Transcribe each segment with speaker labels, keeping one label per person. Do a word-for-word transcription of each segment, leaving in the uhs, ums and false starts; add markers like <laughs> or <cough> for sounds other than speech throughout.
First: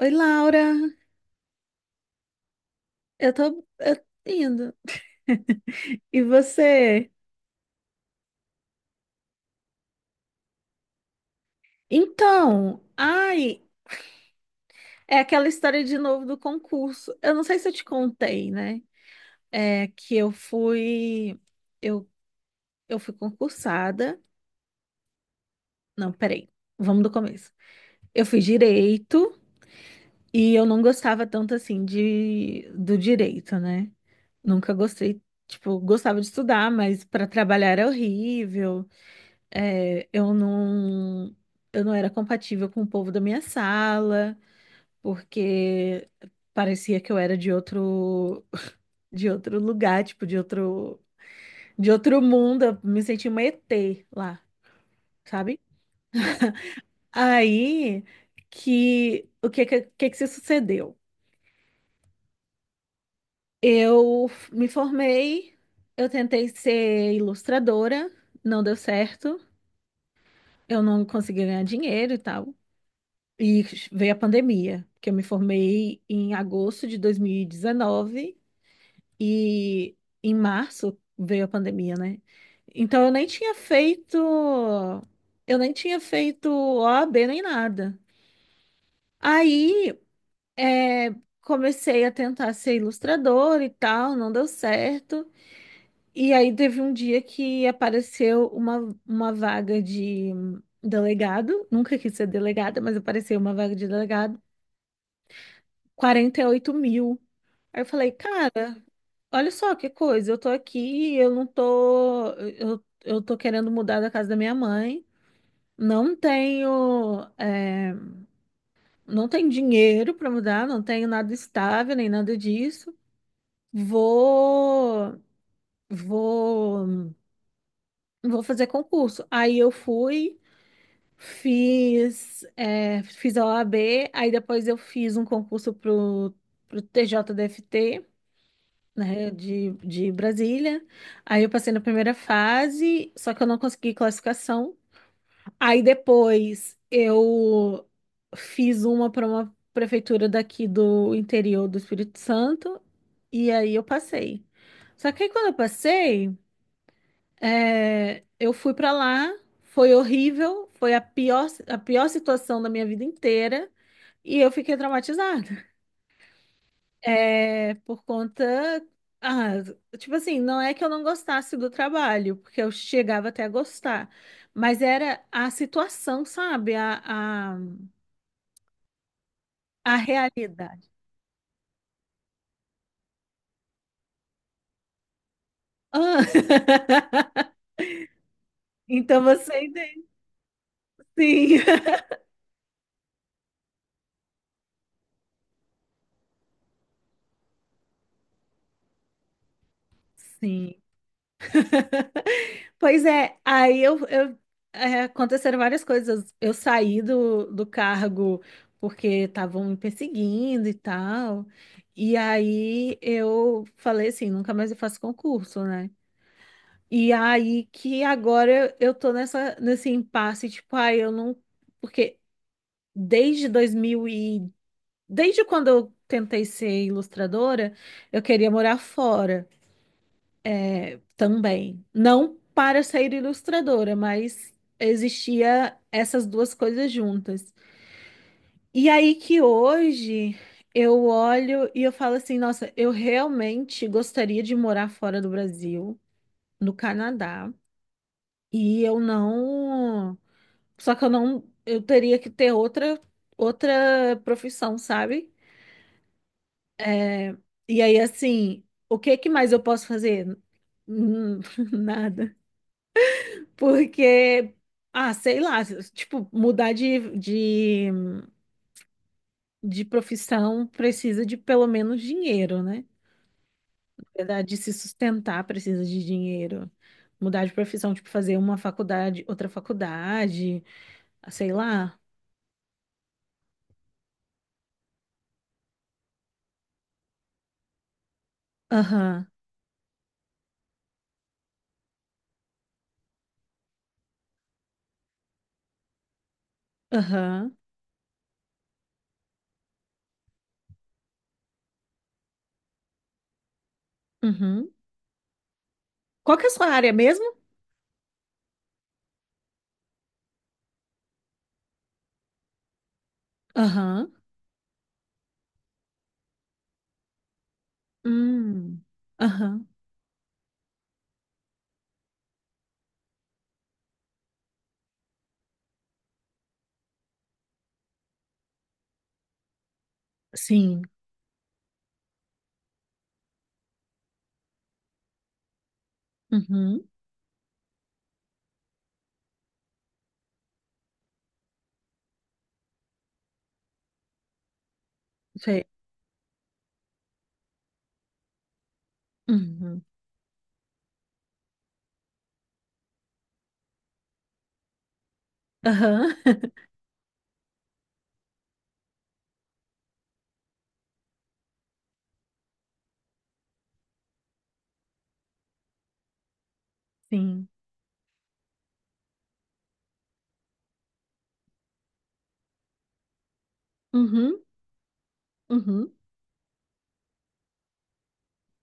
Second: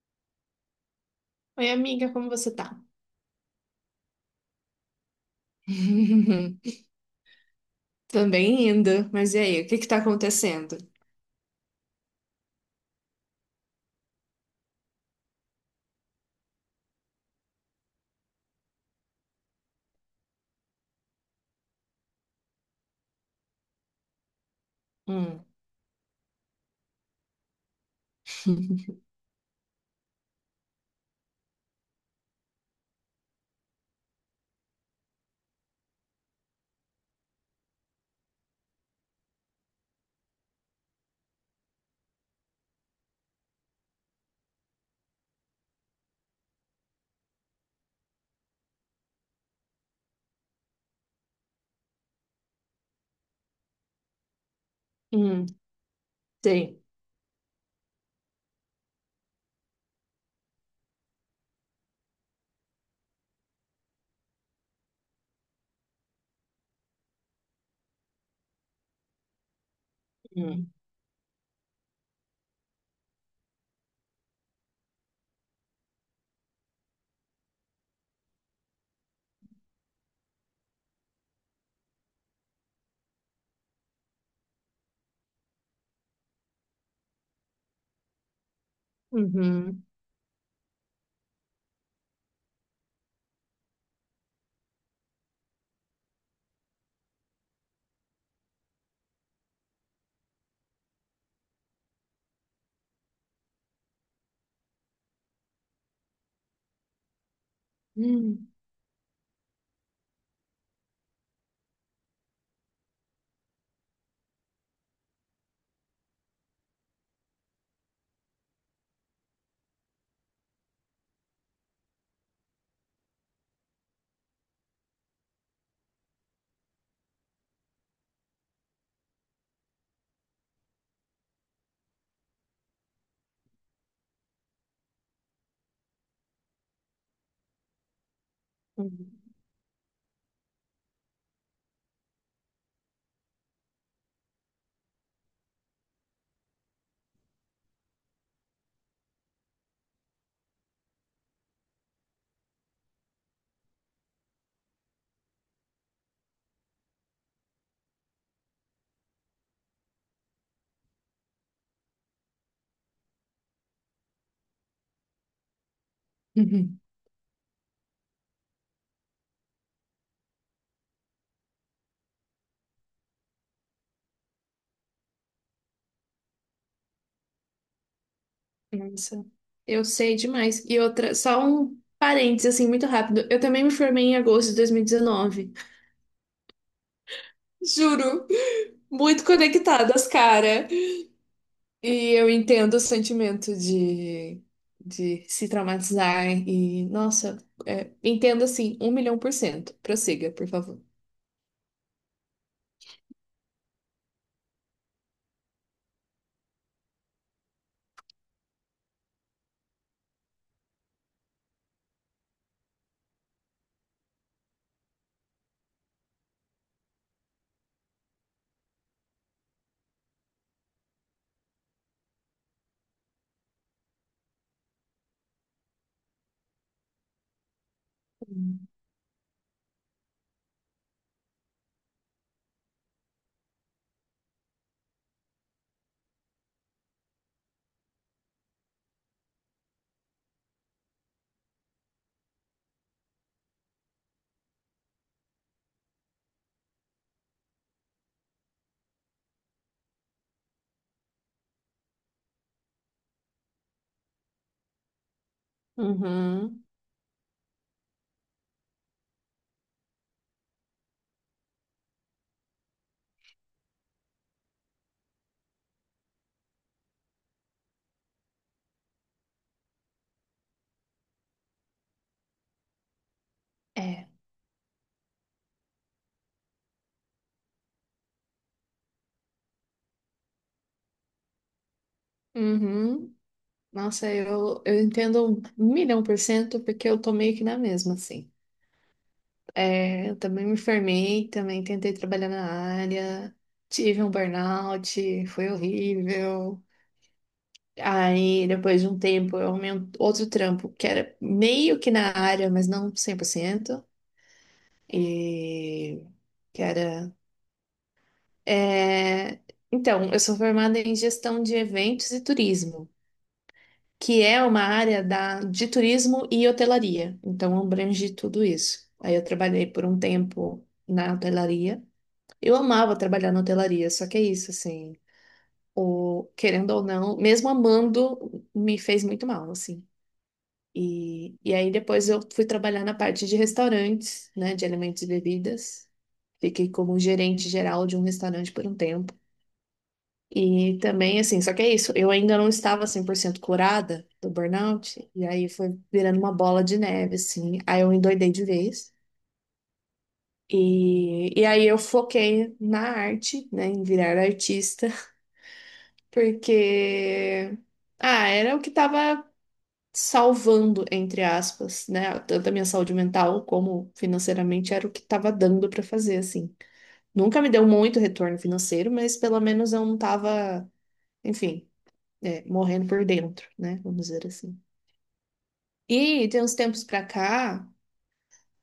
Speaker 1: Oi, Laura.
Speaker 2: Oi, amiga, como você tá?
Speaker 1: Eu tô, eu tô indo. E
Speaker 2: <laughs>
Speaker 1: você?
Speaker 2: Também indo, mas e aí, o que que tá acontecendo?
Speaker 1: Então, ai, é aquela história de novo do concurso. Eu não sei se eu te contei, né? É que eu fui, eu, eu fui concursada.
Speaker 2: Hum,
Speaker 1: Não, peraí. Vamos do começo. Eu fiz
Speaker 2: <laughs>
Speaker 1: direito e eu não gostava tanto assim de do direito, né? Nunca gostei, tipo, gostava de estudar, mas para trabalhar era horrível. É, eu não, eu não era compatível com o povo da minha sala, porque parecia que eu era de outro, <laughs> de outro lugar, tipo, de outro, de outro mundo. Eu me sentia uma E T lá,
Speaker 2: hum,
Speaker 1: sabe?
Speaker 2: sei.
Speaker 1: Aí que o que que, que que se sucedeu? Eu f- me formei, eu tentei ser ilustradora, não deu certo,
Speaker 2: Hum,
Speaker 1: eu não consegui ganhar dinheiro e tal. E veio a pandemia, que eu me formei em agosto de dois mil e dezenove e em março veio a pandemia, né? Então eu nem tinha feito, eu nem tinha feito O A B nem nada.
Speaker 2: uhum,
Speaker 1: Aí é, comecei a tentar ser ilustradora e tal, não deu certo. E aí teve um dia que apareceu uma, uma vaga de delegado, nunca quis ser delegada, mas apareceu uma vaga de delegado. Quarenta e oito mil. Aí eu falei,
Speaker 2: hum,
Speaker 1: cara, olha só que coisa, eu tô aqui, eu não tô, eu, eu tô querendo mudar da casa da minha mãe, não tenho, é, não tenho dinheiro para mudar, não tenho nada estável, nem nada disso. Vou, vou, Vou fazer concurso. Aí eu fui, fiz, é, fiz a O A B, aí depois eu fiz um concurso pro, pro T J D F T.
Speaker 2: uhum,
Speaker 1: Né, de, de Brasília. Aí eu passei na primeira fase, só que eu não consegui classificação. Aí depois eu fiz uma para uma prefeitura daqui do interior do Espírito Santo, e aí eu passei. Só que aí quando eu passei, é, eu fui para lá, foi horrível, foi a pior, a pior situação da minha vida inteira, e eu fiquei traumatizada.
Speaker 2: uhum.
Speaker 1: É, por conta. Ah, tipo assim, não é que eu não gostasse do trabalho, porque eu chegava até a gostar, mas era a situação, sabe? A, a,
Speaker 2: Nossa, eu
Speaker 1: a
Speaker 2: sei demais. E
Speaker 1: realidade.
Speaker 2: outra, só um parênteses, assim, muito rápido. Eu também me formei em agosto de dois mil e dezenove.
Speaker 1: Ah, <laughs>
Speaker 2: <laughs> Juro,
Speaker 1: então
Speaker 2: muito
Speaker 1: você
Speaker 2: conectadas,
Speaker 1: entende.
Speaker 2: cara.
Speaker 1: Sim. <laughs>
Speaker 2: E eu entendo o sentimento de, de se traumatizar e, nossa, é, entendo assim, um milhão por cento. Prossiga, por
Speaker 1: Sim.
Speaker 2: favor.
Speaker 1: <laughs> Pois é, aí eu, eu- é, aconteceram várias coisas. Eu saí do, do cargo porque estavam me perseguindo e tal. E aí eu falei assim, nunca mais eu faço concurso, né? E aí que agora eu tô nessa, nesse impasse, tipo, ai, eu não. Porque desde dois mil e. Desde quando eu tentei ser ilustradora, eu queria
Speaker 2: Hum.
Speaker 1: morar fora. É, também. Não para ser ilustradora, mas existia essas duas coisas juntas. E aí que hoje eu olho e eu falo assim, nossa, eu realmente gostaria de morar fora do Brasil, no Canadá, e eu não, só que eu não, eu teria que ter outra outra profissão, sabe?
Speaker 2: Uhum.
Speaker 1: É, e aí assim, o que que mais eu posso fazer? Hum, <laughs> nada. Porque, ah, sei lá, tipo, mudar de, de, de profissão precisa de pelo menos dinheiro, né? Na
Speaker 2: É.
Speaker 1: verdade, de se sustentar precisa de dinheiro. Mudar de profissão, tipo, fazer uma faculdade, outra faculdade, ah, sei lá.
Speaker 2: Uhum. Nossa, eu, eu entendo um milhão por cento porque eu tô meio que na mesma, assim.
Speaker 1: Aham,
Speaker 2: É, eu também me formei, também tentei trabalhar na área, tive um burnout, foi horrível.
Speaker 1: aham,
Speaker 2: Aí, depois de um tempo, eu arrumei um outro trampo que era meio que na área, mas não cem por cento.
Speaker 1: uhum.
Speaker 2: E
Speaker 1: Qual que é a
Speaker 2: que
Speaker 1: sua
Speaker 2: era.
Speaker 1: área mesmo?
Speaker 2: É. Então, eu sou formada em gestão de eventos e turismo,
Speaker 1: Aham,
Speaker 2: que é uma área da de turismo e hotelaria. Então, abrange tudo
Speaker 1: hum,
Speaker 2: isso. Aí, eu
Speaker 1: aham,
Speaker 2: trabalhei por um tempo na hotelaria. Eu amava trabalhar na hotelaria, só que é isso, assim. O... Querendo ou não, mesmo amando, me fez muito mal, assim.
Speaker 1: sim,
Speaker 2: E, e aí depois eu fui trabalhar na parte de restaurantes, né, de alimentos e bebidas. Fiquei
Speaker 1: uhum,
Speaker 2: como gerente geral de um restaurante por um tempo. E também, assim, só que é isso, eu ainda não estava cem por cento curada do burnout, e aí
Speaker 1: sei,
Speaker 2: foi virando uma bola de neve, assim. Aí eu endoidei de vez.
Speaker 1: uhum,
Speaker 2: E, e aí eu foquei na arte, né, em virar artista, <laughs>
Speaker 1: aham, <laughs>
Speaker 2: porque, ah, era o que estava salvando, entre aspas, né? Tanto a minha saúde mental como financeiramente era o que estava dando para fazer, assim. Nunca
Speaker 1: sim,
Speaker 2: me deu muito retorno financeiro, mas pelo menos eu não estava, enfim, é, morrendo por dentro, né? Vamos dizer
Speaker 1: uhum,
Speaker 2: assim.
Speaker 1: uhum,
Speaker 2: E tem uns tempos pra cá,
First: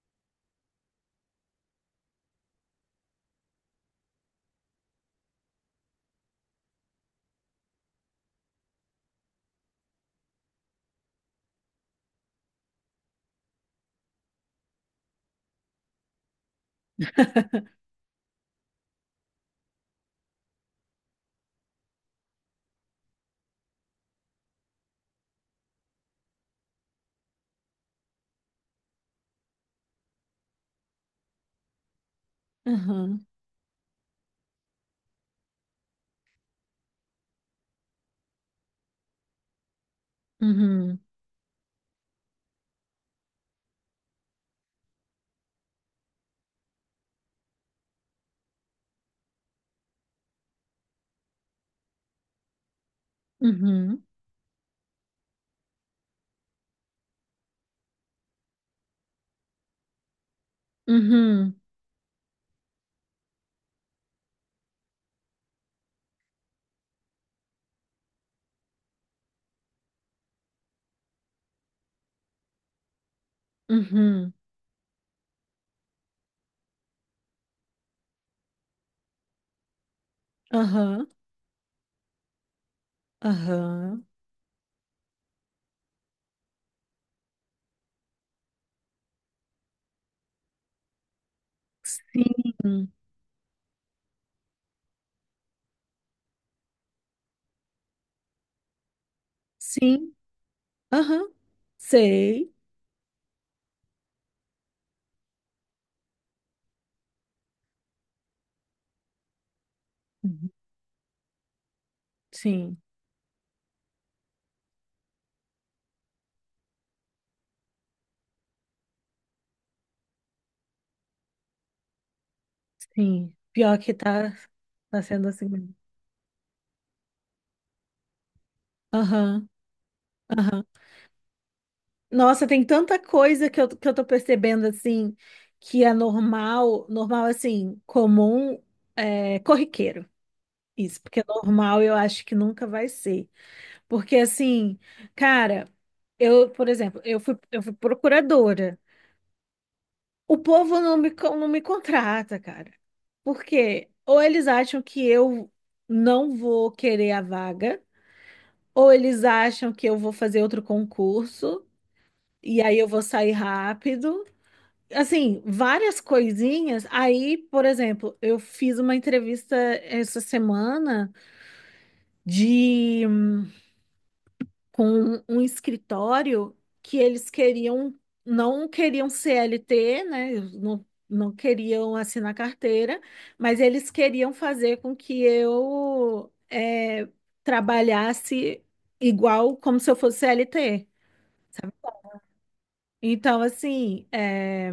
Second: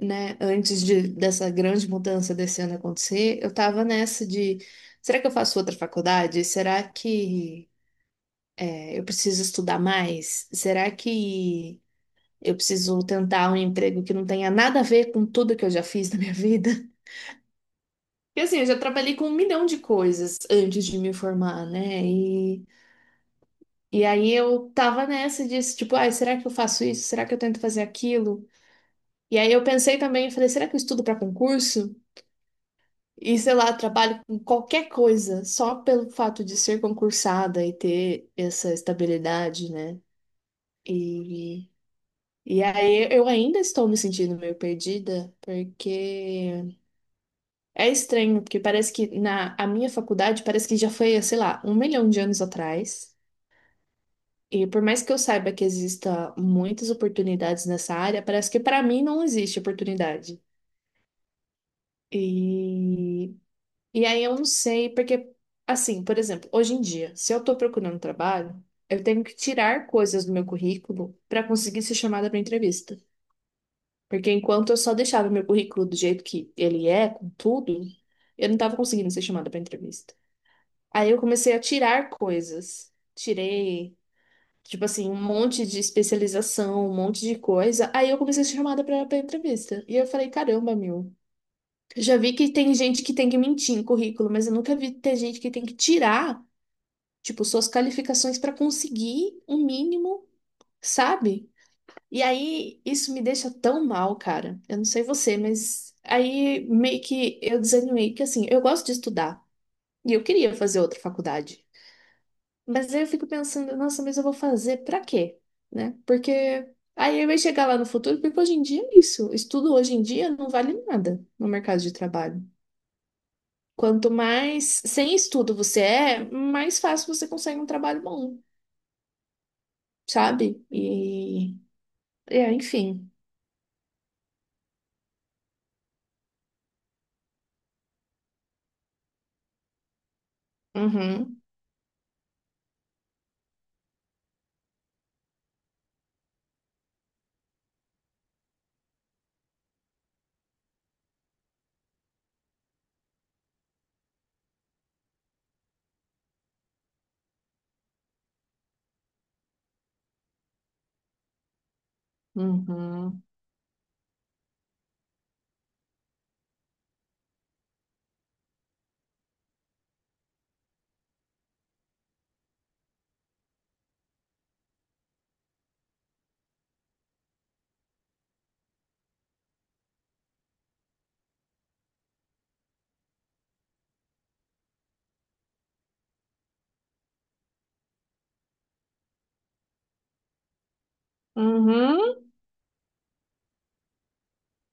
Speaker 2: né? Antes de, dessa grande mudança desse ano acontecer, eu tava nessa de. Será que eu faço outra faculdade? Será que é, eu preciso estudar mais? Será que eu preciso tentar um emprego que não tenha nada a ver com tudo que eu já fiz na minha vida. <laughs> Porque assim, eu já trabalhei com um milhão de coisas antes de me formar, né? E, e aí eu tava nessa disso, tipo, ai, será que eu faço isso? Será que eu tento fazer aquilo? E aí eu pensei também, eu falei, será que eu estudo para concurso?
Speaker 1: aham,
Speaker 2: E sei lá, trabalho com qualquer coisa, só pelo fato de ser concursada e ter essa estabilidade, né?
Speaker 1: uhum.
Speaker 2: E, e aí eu ainda estou me sentindo meio perdida, porque é estranho, porque parece que na a minha faculdade parece que já foi, sei lá, um milhão de anos atrás.
Speaker 1: Uhum,
Speaker 2: E por mais que eu saiba que exista muitas oportunidades nessa área, parece que para mim não existe oportunidade.
Speaker 1: uhum,
Speaker 2: E, e aí eu não sei, porque, assim, por exemplo, hoje em dia, se eu estou procurando trabalho, eu tenho que tirar coisas do meu currículo para conseguir ser chamada para entrevista. Porque
Speaker 1: uhum,
Speaker 2: enquanto eu só deixava o meu currículo do jeito que ele é, com tudo, eu não estava conseguindo ser chamada para entrevista.
Speaker 1: aham,
Speaker 2: Aí eu comecei a tirar coisas. Tirei,
Speaker 1: aham,
Speaker 2: tipo assim, um monte de especialização, um monte de coisa. Aí eu comecei a ser chamada pra, pra entrevista. E eu falei, caramba, meu. Eu já vi que tem
Speaker 1: sim,
Speaker 2: gente que tem que mentir em currículo, mas eu nunca vi ter gente que tem que tirar, tipo, suas qualificações pra conseguir um
Speaker 1: sim,
Speaker 2: mínimo,
Speaker 1: aham,
Speaker 2: sabe? E
Speaker 1: sei,
Speaker 2: aí isso me deixa tão mal, cara. Eu não sei você, mas aí meio que eu desanimei, que assim, eu gosto de estudar. E eu
Speaker 1: uhum,
Speaker 2: queria fazer outra faculdade.
Speaker 1: sim,
Speaker 2: Mas aí eu fico pensando, nossa, mas eu vou fazer pra quê? Né? Porque aí vai chegar lá no futuro, porque hoje em dia é isso. Estudo hoje em dia não vale nada no mercado de trabalho.
Speaker 1: sim, pior que
Speaker 2: Quanto
Speaker 1: tá,
Speaker 2: mais
Speaker 1: tá
Speaker 2: sem
Speaker 1: sendo assim
Speaker 2: estudo
Speaker 1: mesmo,
Speaker 2: você é, mais fácil você consegue um trabalho bom,
Speaker 1: aham, aham,
Speaker 2: sabe? E,
Speaker 1: nossa,
Speaker 2: é,
Speaker 1: tem tanta
Speaker 2: enfim.
Speaker 1: coisa que eu, que eu tô percebendo, assim, que é normal, normal, assim, comum, é, corriqueiro, isso, porque
Speaker 2: Uhum,
Speaker 1: normal eu acho que nunca vai ser. Porque assim, cara, eu, por exemplo, eu fui, eu fui procuradora. O povo não me, con- não me contrata, cara. Por quê? Ou eles acham que eu não vou querer a vaga, ou eles acham que eu vou fazer outro concurso e aí eu vou
Speaker 2: uhum,
Speaker 1: sair rápido. Assim, várias coisinhas. Aí, por exemplo, eu fiz uma entrevista essa semana com um escritório que eles queriam, não queriam C L T, né? Não, não queriam assinar carteira, mas eles queriam fazer com que eu eh, trabalhasse igual como se eu fosse C L T.
Speaker 2: uhum.
Speaker 1: Então, assim, eh,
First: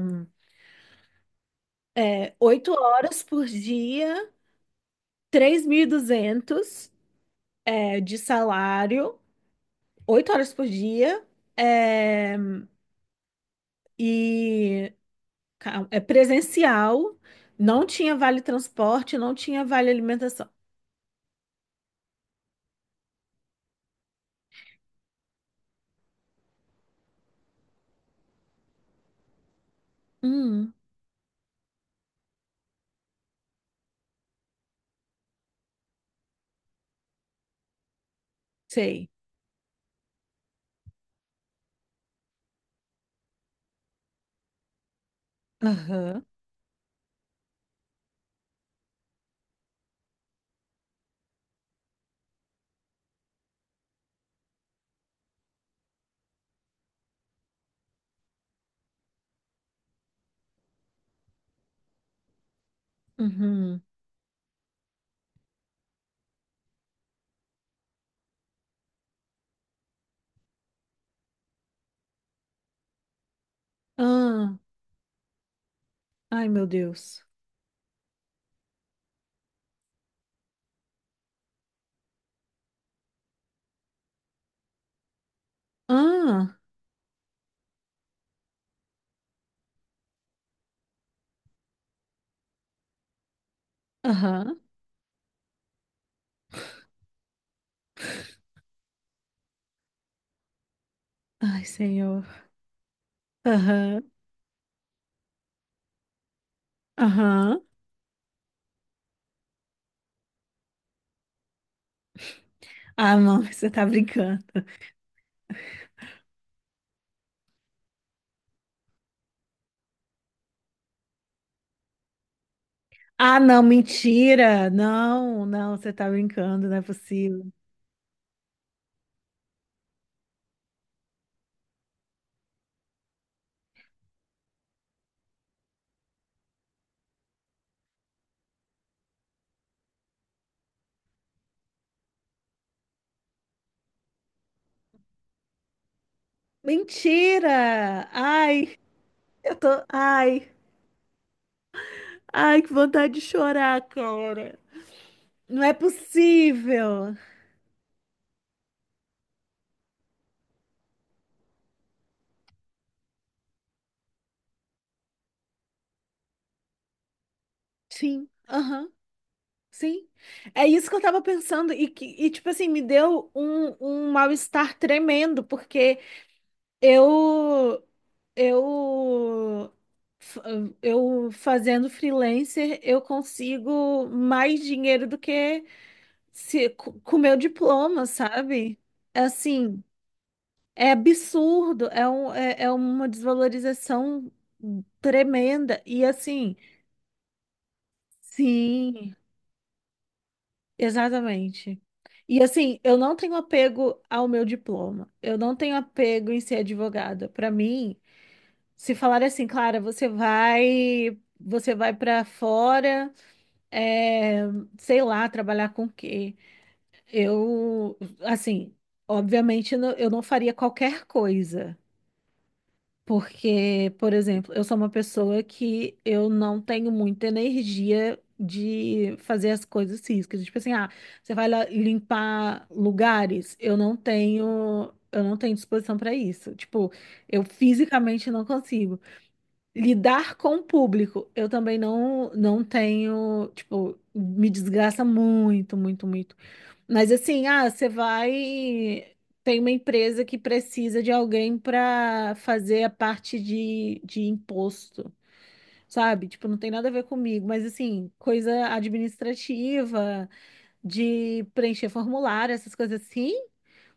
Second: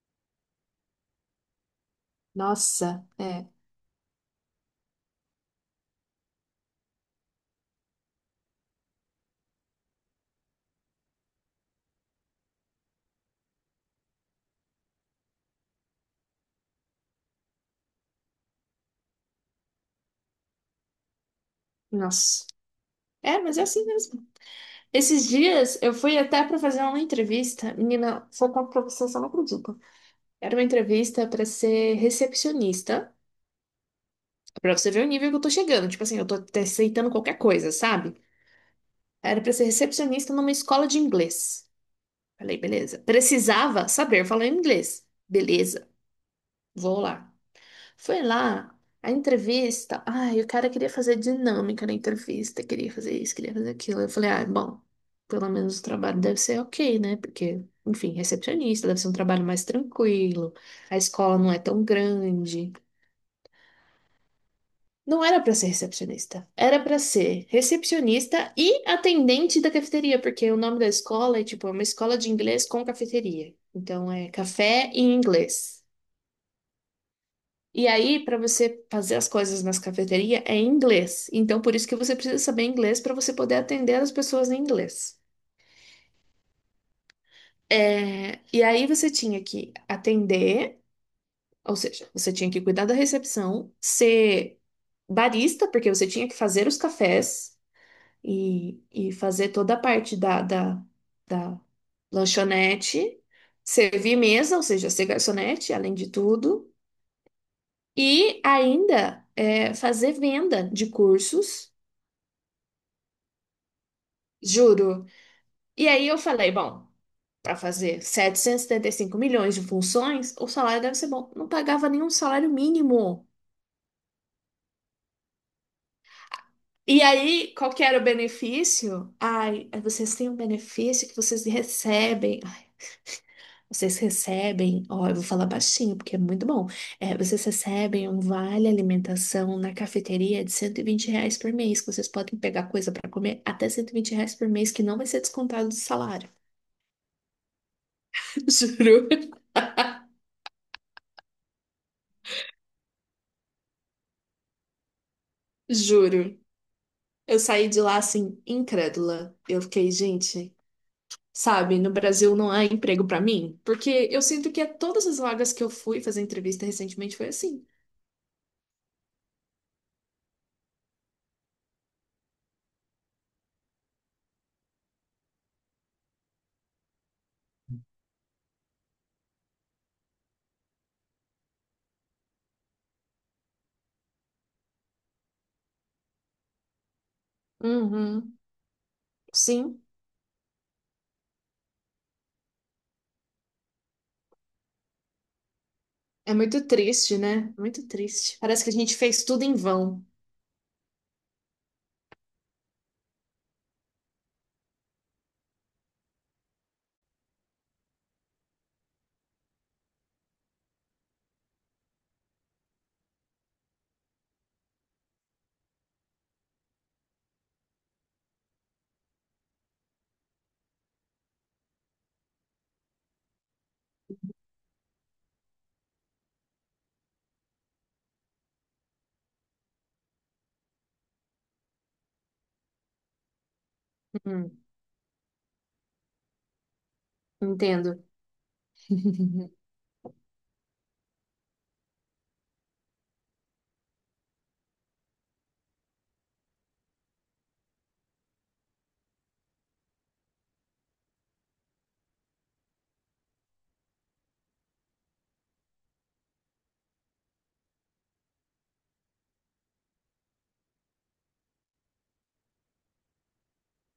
Speaker 1: oito
Speaker 2: Nossa,
Speaker 1: horas por
Speaker 2: é,
Speaker 1: dia, três mil e duzentos eh, de salário, oito horas por dia, eh, e ca- é presencial, não tinha vale transporte, não tinha vale alimentação.
Speaker 2: nossa. É, mas é assim mesmo. Esses dias eu fui até pra fazer uma entrevista. Menina, se eu conto pra você, você não acredita. Era uma
Speaker 1: Hum,
Speaker 2: entrevista pra ser recepcionista. Pra você ver o nível que eu tô chegando. Tipo assim, eu tô até aceitando qualquer coisa, sabe?
Speaker 1: sei.
Speaker 2: Era pra ser recepcionista numa escola de inglês. Falei, beleza. Precisava saber falar inglês. Beleza,
Speaker 1: Aham.
Speaker 2: vou lá. Foi lá, a entrevista. Ai, o cara queria fazer dinâmica na entrevista, queria fazer isso, queria fazer aquilo. Eu falei, ah, bom, pelo menos o trabalho deve ser ok, né? Porque, enfim, recepcionista deve ser um trabalho mais tranquilo, a escola não é tão grande.
Speaker 1: Uhum.
Speaker 2: Não era para ser recepcionista, era para ser recepcionista e atendente da cafeteria, porque o nome da escola é tipo é uma escola de inglês com cafeteria. Então é
Speaker 1: Ah,
Speaker 2: café em inglês.
Speaker 1: ai, meu Deus.
Speaker 2: E aí, para você fazer as coisas nas cafeterias é em inglês. Então por isso que você precisa saber inglês para você poder atender as pessoas em inglês.
Speaker 1: Ah,
Speaker 2: É, e aí você tinha que atender, ou seja, você tinha que cuidar da recepção,
Speaker 1: aham.
Speaker 2: ser barista, porque você tinha que fazer os cafés e, e fazer toda a parte da, da, da
Speaker 1: Ai, Senhor.
Speaker 2: lanchonete,
Speaker 1: Aham.
Speaker 2: servir mesa, ou seja, ser garçonete, além de tudo,
Speaker 1: Aham.
Speaker 2: e ainda é, fazer venda de cursos,
Speaker 1: Ah, não, <laughs> você tá brincando.
Speaker 2: juro. E aí eu falei, bom, para fazer setecentos e setenta e cinco milhões de funções, o salário deve ser bom. Não pagava nenhum salário mínimo.
Speaker 1: Ah, não, mentira. Não, não, você tá brincando, não é
Speaker 2: E
Speaker 1: possível.
Speaker 2: aí, qual que era o benefício? Ai, vocês têm um benefício que vocês recebem. Vocês recebem, ó, eu vou falar baixinho porque é muito bom. É, vocês recebem um vale alimentação na cafeteria de cento e vinte reais por mês, que vocês podem pegar coisa para comer até cento e vinte reais por mês, que não vai ser descontado do salário.
Speaker 1: Mentira!
Speaker 2: <laughs>
Speaker 1: Ai,
Speaker 2: Juro.
Speaker 1: eu tô.
Speaker 2: <laughs>
Speaker 1: Ai, ai, que vontade de chorar, cara. Não é
Speaker 2: Juro.
Speaker 1: possível.
Speaker 2: Eu saí de lá assim, incrédula. Eu fiquei, gente, sabe, no Brasil não há emprego para mim? Porque eu sinto que a todas as vagas que eu fui fazer entrevista recentemente foi assim.
Speaker 1: Sim, aham, sim. É isso que eu tava pensando e que e, tipo assim, me deu um, um mal-estar tremendo, porque eu eu f- eu fazendo freelancer, eu consigo mais dinheiro do que se co- com meu diploma,
Speaker 2: Uhum.
Speaker 1: sabe?
Speaker 2: Sim.
Speaker 1: Assim, é absurdo, é um, é, é uma desvalorização tremenda e
Speaker 2: É
Speaker 1: assim,
Speaker 2: muito triste, né? Muito triste. Parece que a gente
Speaker 1: sim.
Speaker 2: fez tudo em vão.
Speaker 1: Exatamente. E assim, eu não tenho apego ao meu diploma. Eu não tenho apego em ser advogada. Para mim, se falar assim, Clara, você vai, você vai para fora, é, sei lá, trabalhar com o quê? Eu, assim, obviamente, não- eu não faria qualquer coisa. Porque, por exemplo, eu sou uma pessoa que eu não tenho muita energia de fazer as coisas físicas. Tipo assim, ah, você vai lá limpar lugares, eu não
Speaker 2: Hum,
Speaker 1: tenho, eu não tenho disposição para isso. Tipo, eu
Speaker 2: entendo.
Speaker 1: fisicamente não consigo.
Speaker 2: <laughs>
Speaker 1: Lidar com o público, eu também não, não tenho, tipo, me desgraça muito, muito, muito. Mas assim, ah, você vai. Tem uma empresa que precisa de alguém para fazer a parte de, de imposto, sabe? Tipo, não tem nada a ver comigo, mas assim, coisa administrativa, de preencher formulário, essas coisas assim.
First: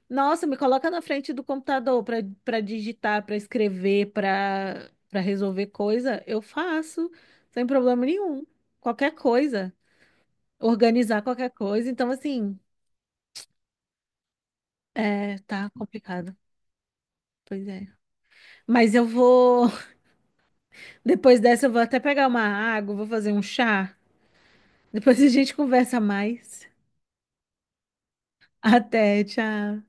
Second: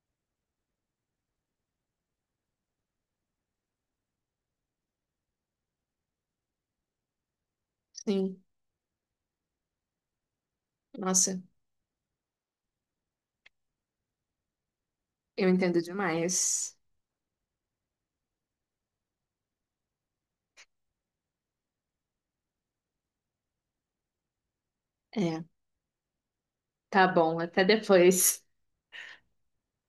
Speaker 1: Nossa, me coloca na frente do computador para para digitar, para escrever, para para resolver coisa, eu faço, sem problema
Speaker 2: Sim.
Speaker 1: nenhum. Qualquer coisa, organizar
Speaker 2: Nossa,
Speaker 1: qualquer coisa. Então, assim, é,
Speaker 2: eu
Speaker 1: tá
Speaker 2: entendo
Speaker 1: complicado.
Speaker 2: demais.
Speaker 1: Pois é. Mas eu vou. <laughs> Depois dessa, eu vou até pegar uma água, vou fazer um chá. Depois a
Speaker 2: É,
Speaker 1: gente <laughs> conversa mais.
Speaker 2: tá bom, até depois.
Speaker 1: Até, tchau.